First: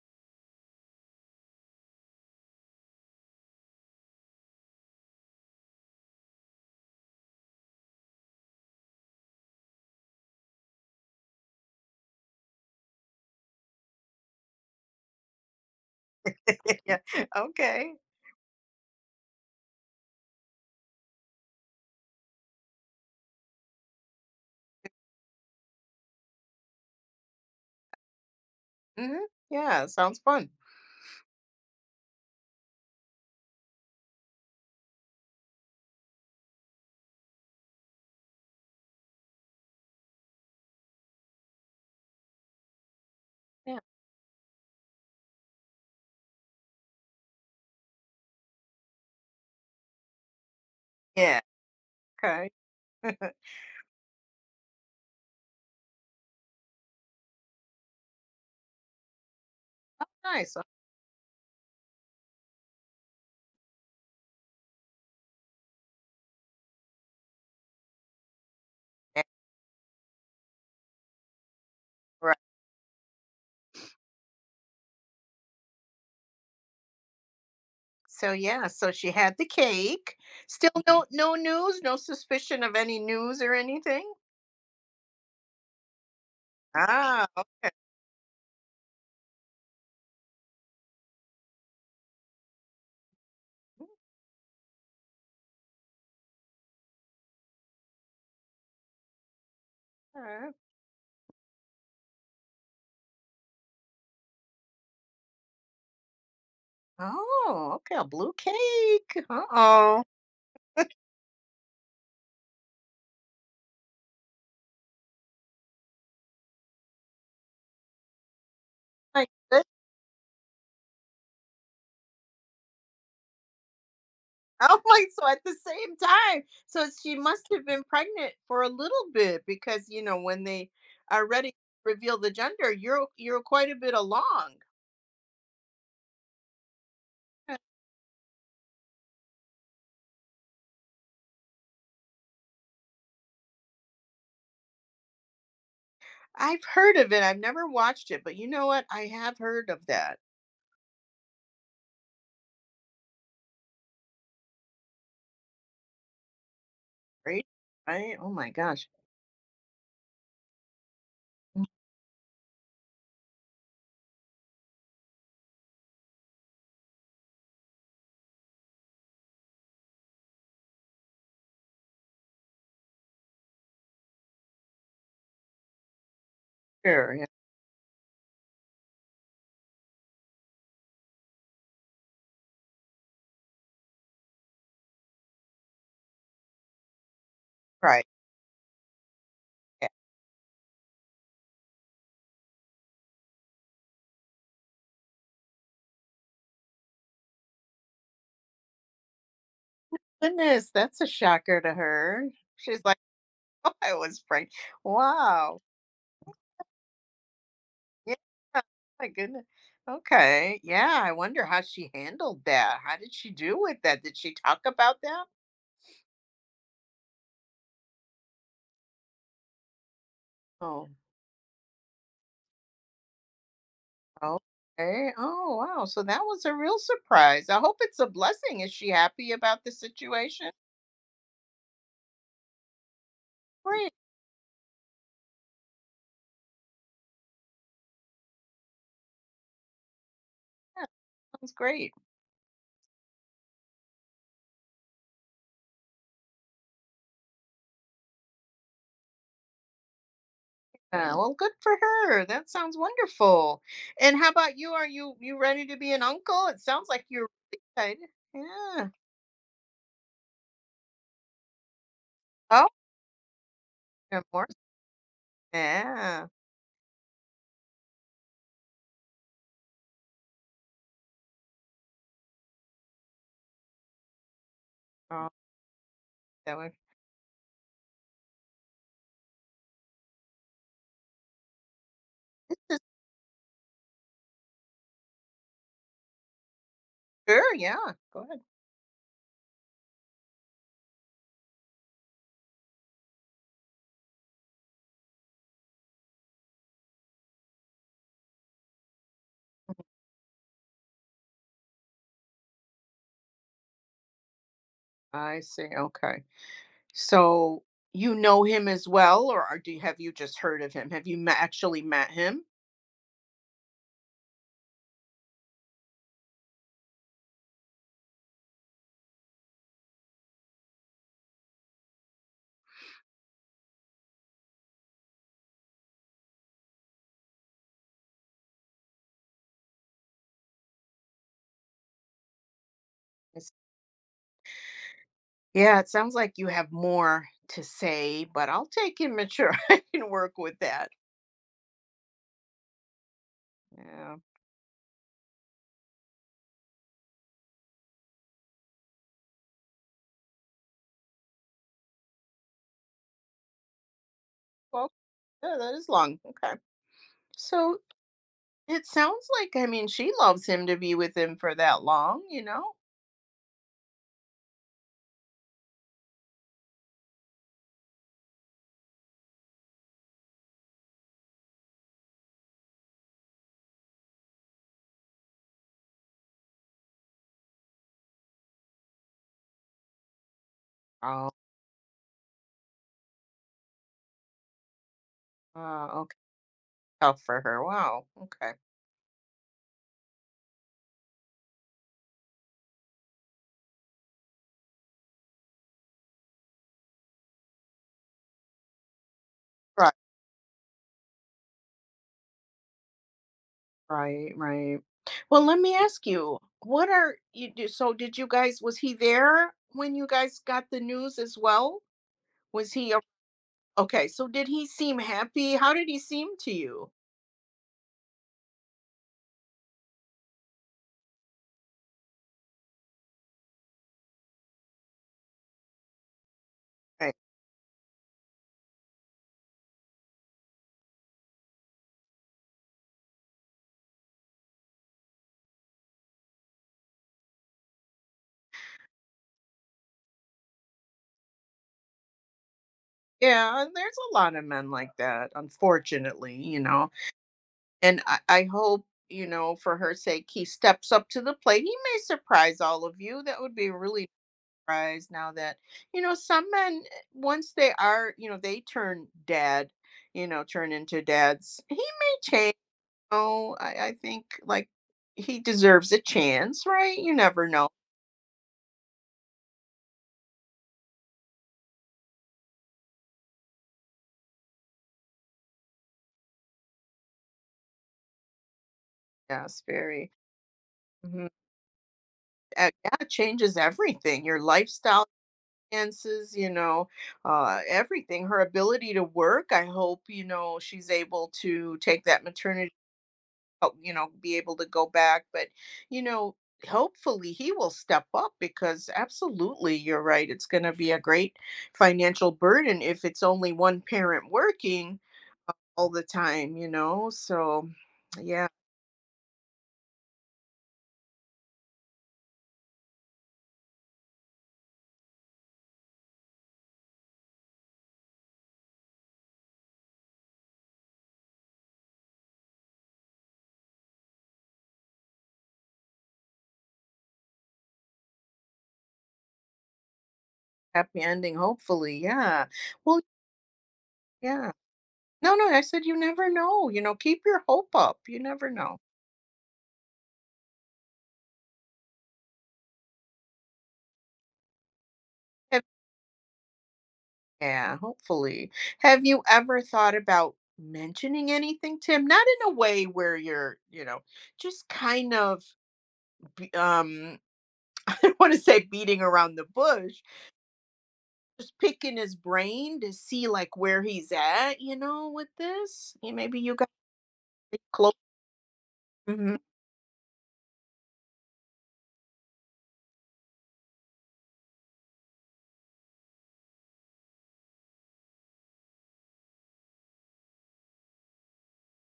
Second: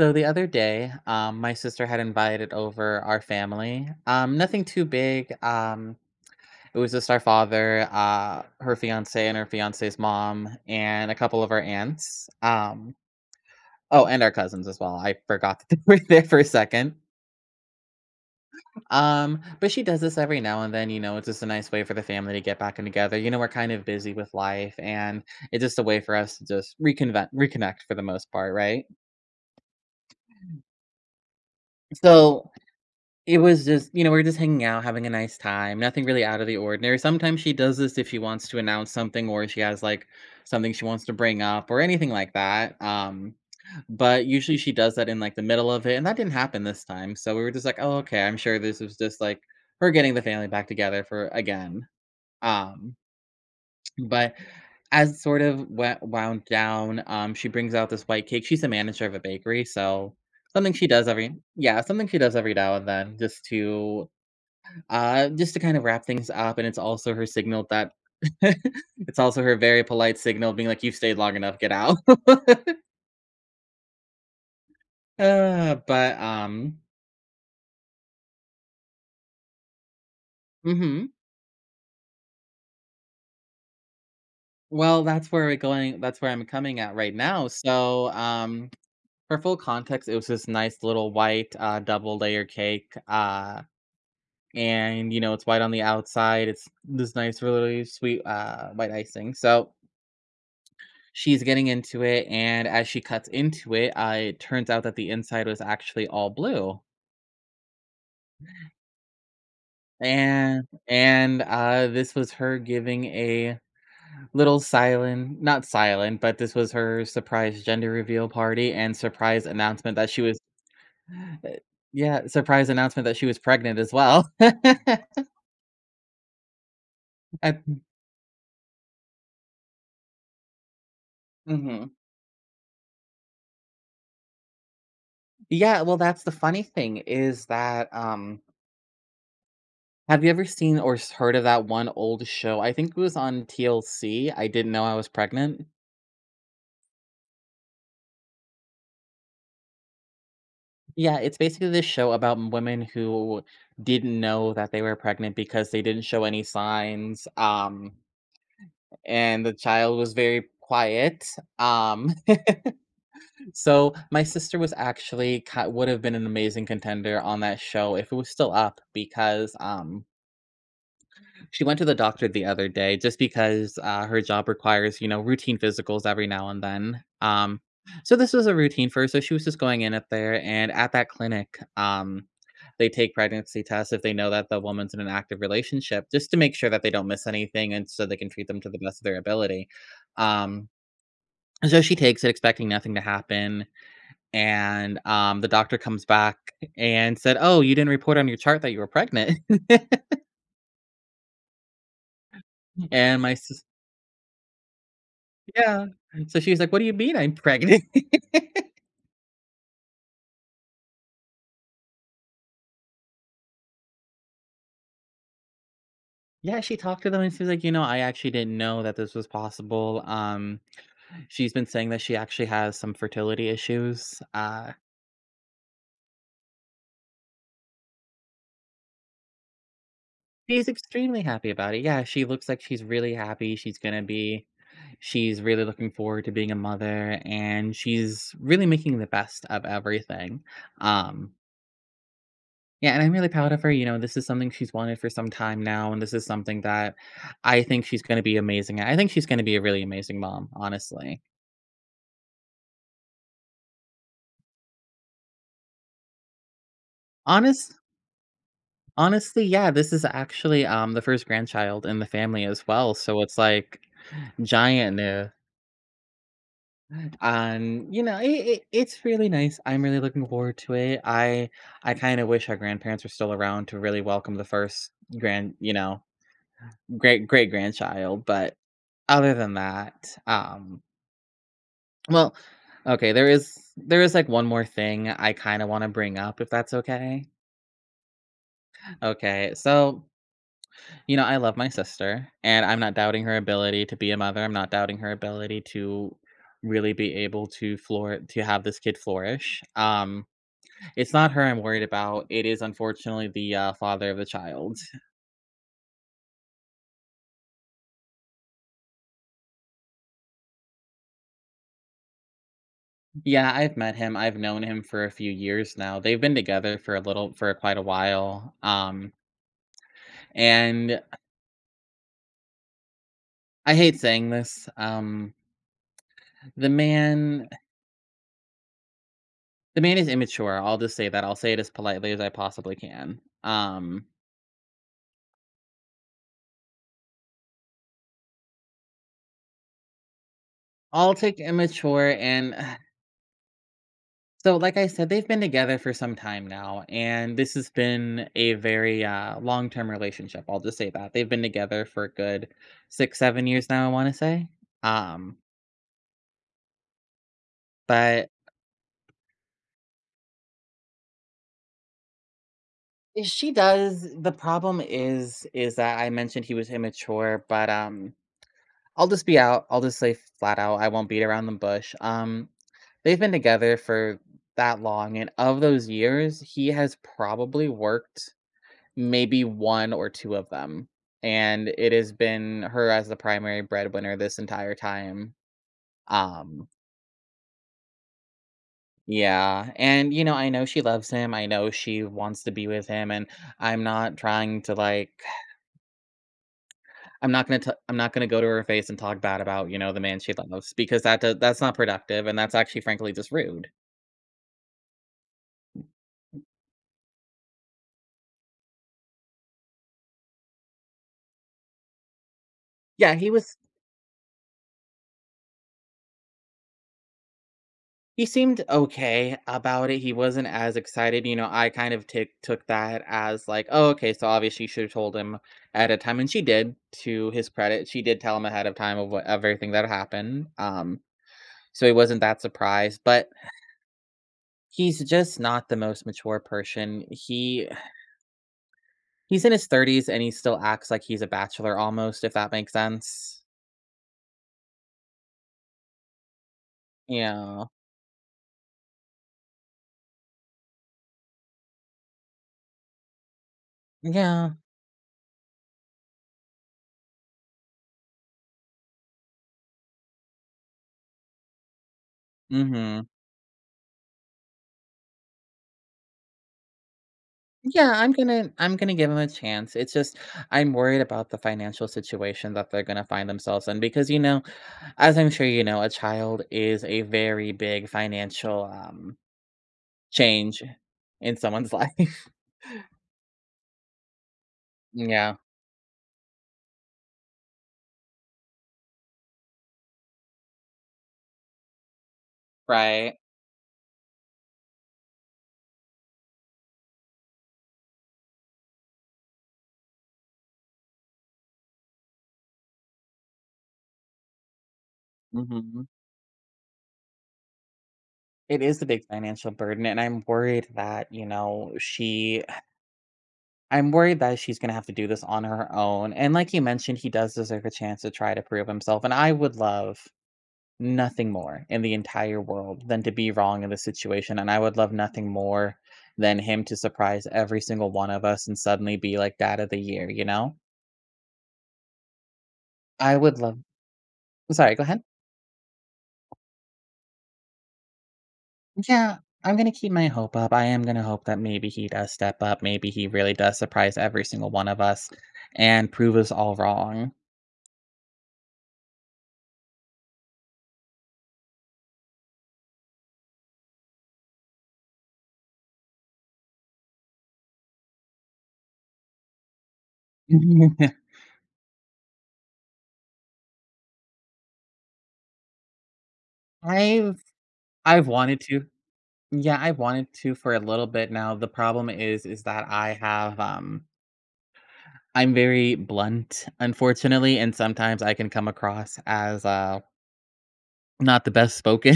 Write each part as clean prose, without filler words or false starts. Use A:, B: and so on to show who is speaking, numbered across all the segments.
A: So the other day, my sister had invited over our family. Nothing too big. It was just our father, her fiance, and her fiance's mom, and a couple of our aunts. Oh, and our cousins as well. I forgot that they were there for a second.
B: Yeah. Okay.
A: But she does this every now and then. You know, it's just a nice way for the family to get back in together. You know, we're kind of busy with life, and it's just a way for us to just reconnect for the most part, right?
B: Mhm. Yeah, sounds fun.
A: So it was just you know, we were just hanging out, having a nice time, nothing really out of the ordinary. Sometimes she does this if she wants to announce something or she has, like, something she wants to bring up or anything like that,
B: Yeah.
A: but usually she does that in, like, the middle of it, and that didn't happen this time, so we were just like, "Oh, okay, I'm sure this was just, like, her getting the family back together for
B: Yeah.
A: again."
B: Okay.
A: Um, but as sort of went wound down, she brings out this white cake. She's the manager of a bakery, so
B: Nice.
A: something she does every yeah, something she does every now and then just to kind of wrap things up, and it's also her signal that it's
B: Okay.
A: also her very polite signal being like, "You've stayed long enough, get out."
B: Right.
A: But,
B: So yeah, so she had the cake. Still mhm, no
A: mhm.
B: news, no suspicion of any news or anything?
A: Well, that's where I'm coming at right
B: Ah,
A: now. So, for full context, it was this nice little white, double layer cake, and, you know, it's white on the outside, it's this nice, really sweet, white icing, so
B: okay.
A: she's getting into it, and as she cuts into it, it turns out that the inside was actually all blue.
B: Oh, okay, a blue cake. Uh-oh.
A: And, this was her giving a little silent not silent, but this was her surprise gender reveal party and
B: Like
A: surprise
B: this.
A: announcement that she was uh, yeah, surprise announcement that she was pregnant as well.
B: Oh my, so at the same time. So she must
A: At
B: have been pregnant for a little bit, because you know when they are ready to
A: mhm.
B: reveal the gender, you're quite a bit along.
A: Yeah, well, that's the funny thing is that, have you ever seen or s heard of that one old show? I think it was on TLC, I Didn't Know I Was Pregnant.
B: I've heard of it. I've never watched it, but you know what? I have heard of that,
A: Yeah, it's basically this show about m women who didn't know that they were pregnant because they didn't show any signs,
B: right? Right? Oh my gosh.
A: and the child was very quiet,
B: Mm.
A: um, so my sister was actually ki would have been an amazing contender on that show if it was still up because, she went to the doctor the other day just because her job requires, you know, routine physicals every now and then.
B: Sure. Yeah.
A: So this was a routine for her. So she was just going in at there, and at that clinic, they take pregnancy tests if they know that the woman's in an active relationship, just to make sure that they don't miss anything, and
B: Right.
A: so they can treat them to the best of their ability.
B: Yeah.
A: Um, and so she takes it, expecting nothing to happen, and the doctor comes back and said, "Oh, you didn't report on your chart that you were pregnant."
B: Goodness, that's a shocker to her. She's like,
A: and my sis-
B: oh, I was pregnant. Wow.
A: Yeah. So she was like, "What do you mean I'm pregnant?"
B: Yeah. Oh, my goodness. Okay. Yeah. I wonder how she handled that. How did she do with that? Did she talk about that?
A: Yeah, she talked to them and she was like, "You know, I actually didn't know that this was possible."
B: Oh,
A: She's been saying that she actually has some fertility issues.
B: okay. Oh, wow. So that was a real surprise. I hope it's a blessing. Is she happy about the situation?
A: She's extremely happy about it. Yeah, she looks like she's really happy. She's
B: Great.
A: gonna be She's really looking forward to being a mother and she's really making the best of everything.
B: Yeah,
A: Um
B: sounds great.
A: Yeah, and I'm really proud of her, you know, this is something she's wanted for some time now, and this is something that I think she's gonna be amazing at. I think she's gonna be a really amazing mom,
B: Yeah,
A: honestly.
B: well, good for her. That sounds wonderful. And how about you? Are you ready to be an uncle? It sounds like you're really
A: Honest
B: excited. Yeah.
A: honestly, yeah, this is actually, the first grandchild in the family as
B: Oh,
A: well, so it's, like,
B: yeah, more.
A: giant new,
B: Yeah.
A: and, you know, it's really nice, I'm really looking forward to it. I kinda wish our grandparents were still around to really welcome the first
B: Oh,
A: grand you know,
B: that way.
A: great great-grandchild, but other than that, well, okay, there is, like, one more thing I kinda wanna bring up, if that's okay?
B: Sure. Yeah. Go ahead.
A: Okay, so, you know, I love my sister, and I'm not doubting her ability to be a mother, I'm not doubting her ability to really be able to flour to have this kid flourish. It's not her I'm worried about, it is unfortunately the, father of the child.
B: I see. Okay. So you know him as well, or are, do you, have you just heard of him? Have you ma- actually met him?
A: Yeah, I've met him, I've known him for a few years now, they've been together for a little for quite a while, and I hate saying this, the man is immature, I'll just say that, I'll say it as politely as I possibly can.
B: Yes. Yeah. It sounds like you have more to say, but I'll take him. Sure, I can work with that.
A: I'll take immature and
B: Yeah.
A: so like I said, they've been together for some time now, and this has been a very, long-term relationship, I'll just say that. They've been together for a good 6, 7 years now, I wanna say.
B: Well,
A: Um,
B: yeah, that is long. Okay. So
A: but
B: it sounds like, I mean, she loves him to be with him for that long, you know?
A: she does the problem is that I mentioned he was immature, but, I'll just be out. I'll just say flat out, I won't beat around the bush. They've been together for that long, and of those years, he has probably worked maybe one or two of them,
B: Oh,
A: and it has been her as the primary breadwinner this entire time.
B: okay.
A: Um,
B: Tough for her. Wow. Okay.
A: yeah, and you know, I know she loves him. I know she wants to be with him, and I'm not trying to like I'm not gonna go to her face and talk bad about, you know,
B: Right,
A: the man she loves because that's not productive and that's actually frankly just rude.
B: right, right. Well, let me ask you, what are you do? So, did you guys, was he there when you guys got the news as well? Was he a-
A: Yeah, he was
B: okay? So, did he seem happy? How did he seem to you?
A: he seemed okay about it. He wasn't as excited, you know, I kind of took that as like, "Oh, okay, so obviously she should've told him ahead of time," and she did,
B: Okay.
A: to his credit. She did tell him ahead of time of what of everything that happened, so he wasn't that surprised, but he's just not the most mature person. He's in his 30s and he still acts like he's a bachelor almost, if that makes sense.
B: Yeah, there's a lot of men like that, unfortunately, you know?
A: Yeah.
B: And I hope, you know, for her sake he steps up to the plate. He may surprise all of you. That would be really
A: Yeah.
B: surprised now that you know some men once they are, you know, they turn dad, you know, turn into dads, he may change.
A: Mhm.
B: I think like he deserves a chance, right? You never know.
A: I'm gonna give him a chance. It's just I'm worried about the financial situation that they're gonna find themselves in because, you know, as I'm sure you know, a child is a very big financial,
B: Yes, very.
A: change
B: Mhm.
A: in someone's life.
B: Yeah, it changes everything, your lifestyle,
A: Yeah.
B: finances, you know, everything. Her ability to work, I hope, you know, she's able to take that maternity
A: Right.
B: help, you know, be able to go back. But, you know, hopefully he will step up, because absolutely you're right. It's going to be a great financial burden if it's only one parent working
A: Mhm.
B: all the time, you know. So, yeah,
A: It is a big financial burden, and I'm worried that, you know, she I'm worried that she's gonna have to do this on her own, and like you mentioned, he does deserve a chance to try to prove himself, and I would love nothing more in the entire world than to be wrong in this situation, and I would love nothing more than him to surprise every single one of us and suddenly be, like, dad of the year, you know?
B: happy ending, hopefully. Yeah. Well,
A: I would love
B: yeah.
A: Sorry, go ahead.
B: No, no, I said you never know. You know, keep your hope up. You never know.
A: Yeah, I'm gonna keep my hope up. I am gonna hope that maybe he does step up. Maybe he really does surprise every single one of us and prove us all wrong.
B: Yeah, hopefully. Have you ever thought about mentioning anything, Tim? Not in a way where you're, you know, just kind of, be- um, I don't want to say beating around the bush, just picking his brain to see like where he's at, you know, with this. Yeah, maybe you got
A: I've
B: to close.
A: I've wanted to.
B: Mhm.
A: Yeah, I wanted to for a little bit now. The problem is that I have I'm very blunt, unfortunately, and sometimes I can come across as not the best spoken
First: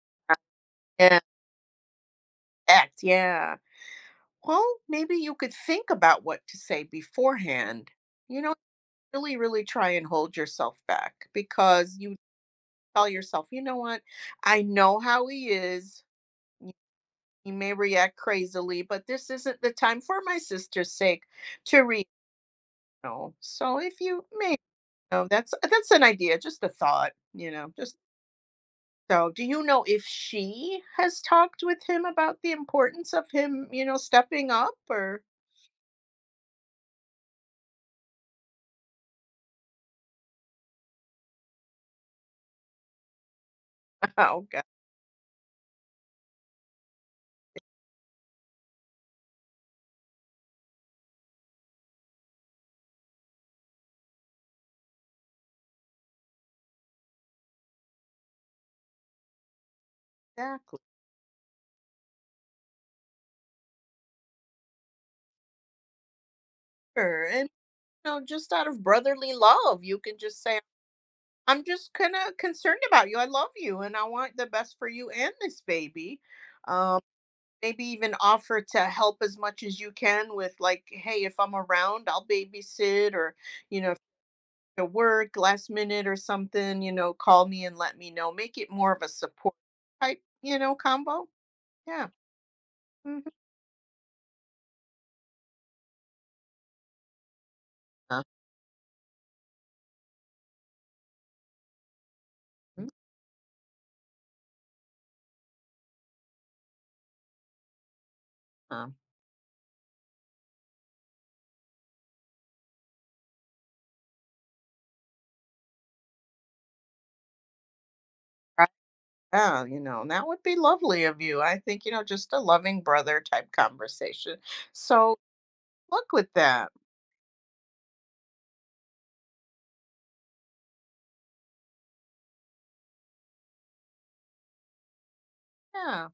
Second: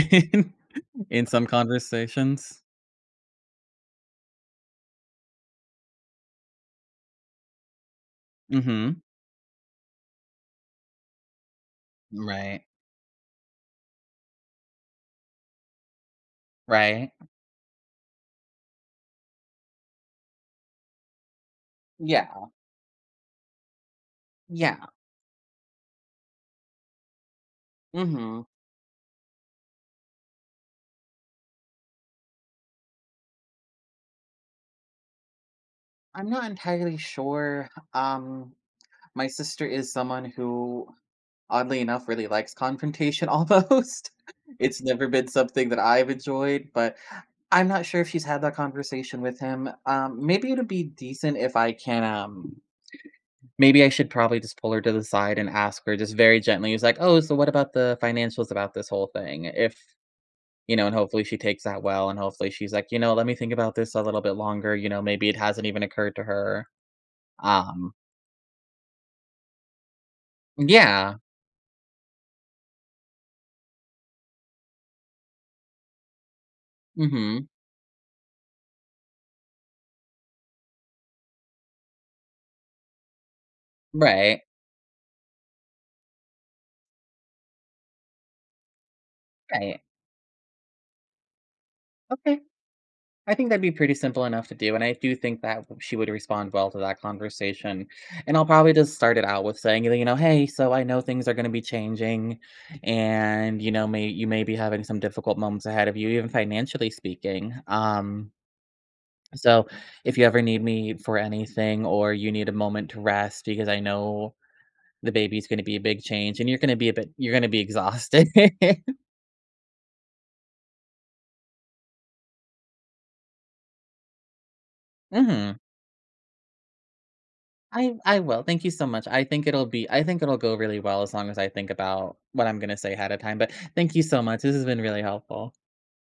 B: Yeah,
A: in some conversations.
B: act. Yeah. Well, maybe you could think about what to say beforehand. You know,
A: Mhm.
B: really, really try and hold yourself back, because you
A: Right.
B: tell yourself, you know what? I know how he is. y-
A: Right.
B: He may react crazily, but this isn't the time for my sister's sake to read.
A: Yeah.
B: No. So if you may, you
A: Yeah.
B: know, that's an idea, just a thought, you know, just
A: Mhm.
B: so do you know if she has talked with him about the importance of him, you know, stepping up or
A: I'm not entirely sure. My sister is someone who, oddly enough, really likes confrontation almost.
B: oh god
A: It's never been something that I've enjoyed, but I'm not sure if she's had that conversation with him. Maybe it'd be decent if I can. Maybe I should probably just pull her to the side and ask her just very gently. He's like, "Oh, so what about the financials about this whole thing?" If you
B: exactly.
A: know, and hopefully she takes that well, and hopefully she's like, you know, let me think about this a little bit longer. You know, maybe it hasn't even occurred to her.
B: Sure. And
A: Um,
B: you know, just out of brotherly love, you can just say
A: Yeah.
B: I'm just kind of concerned about you. I love you and I want the best for you and this baby. Um,
A: Mhm.
B: maybe even offer to help as much as you can with, like, hey, if I'm around, I'll babysit or, you know, if
A: Right.
B: to work last minute or something, you know, call me and let me know. Make it more of a support
A: Right.
B: type, you know, combo. Yeah.
A: Okay.
B: Mhm.
A: I think that'd be pretty simple enough to do, and I do think that she would respond well to that conversation.
B: Uh,
A: And I'll probably just start it out with saying, you know, hey, so I know things are going to be changing,
B: mm,
A: and you know, may you may be having some difficult moments ahead of you, even financially speaking.
B: uh,
A: So if you ever need me for anything, or you need a moment to rest, because I know the baby's going to be a big change, and you're going to be exhausted.
B: Yeah, you know, and that would be lovely of you. I think, you know, just a loving brother type conversation. So
A: hmm
B: look with that.
A: I will, thank you so much. I think it'll go really well as long as I think about what I'm gonna say ahead of time, but thank you so much. This has been really helpful.
B: Yeah.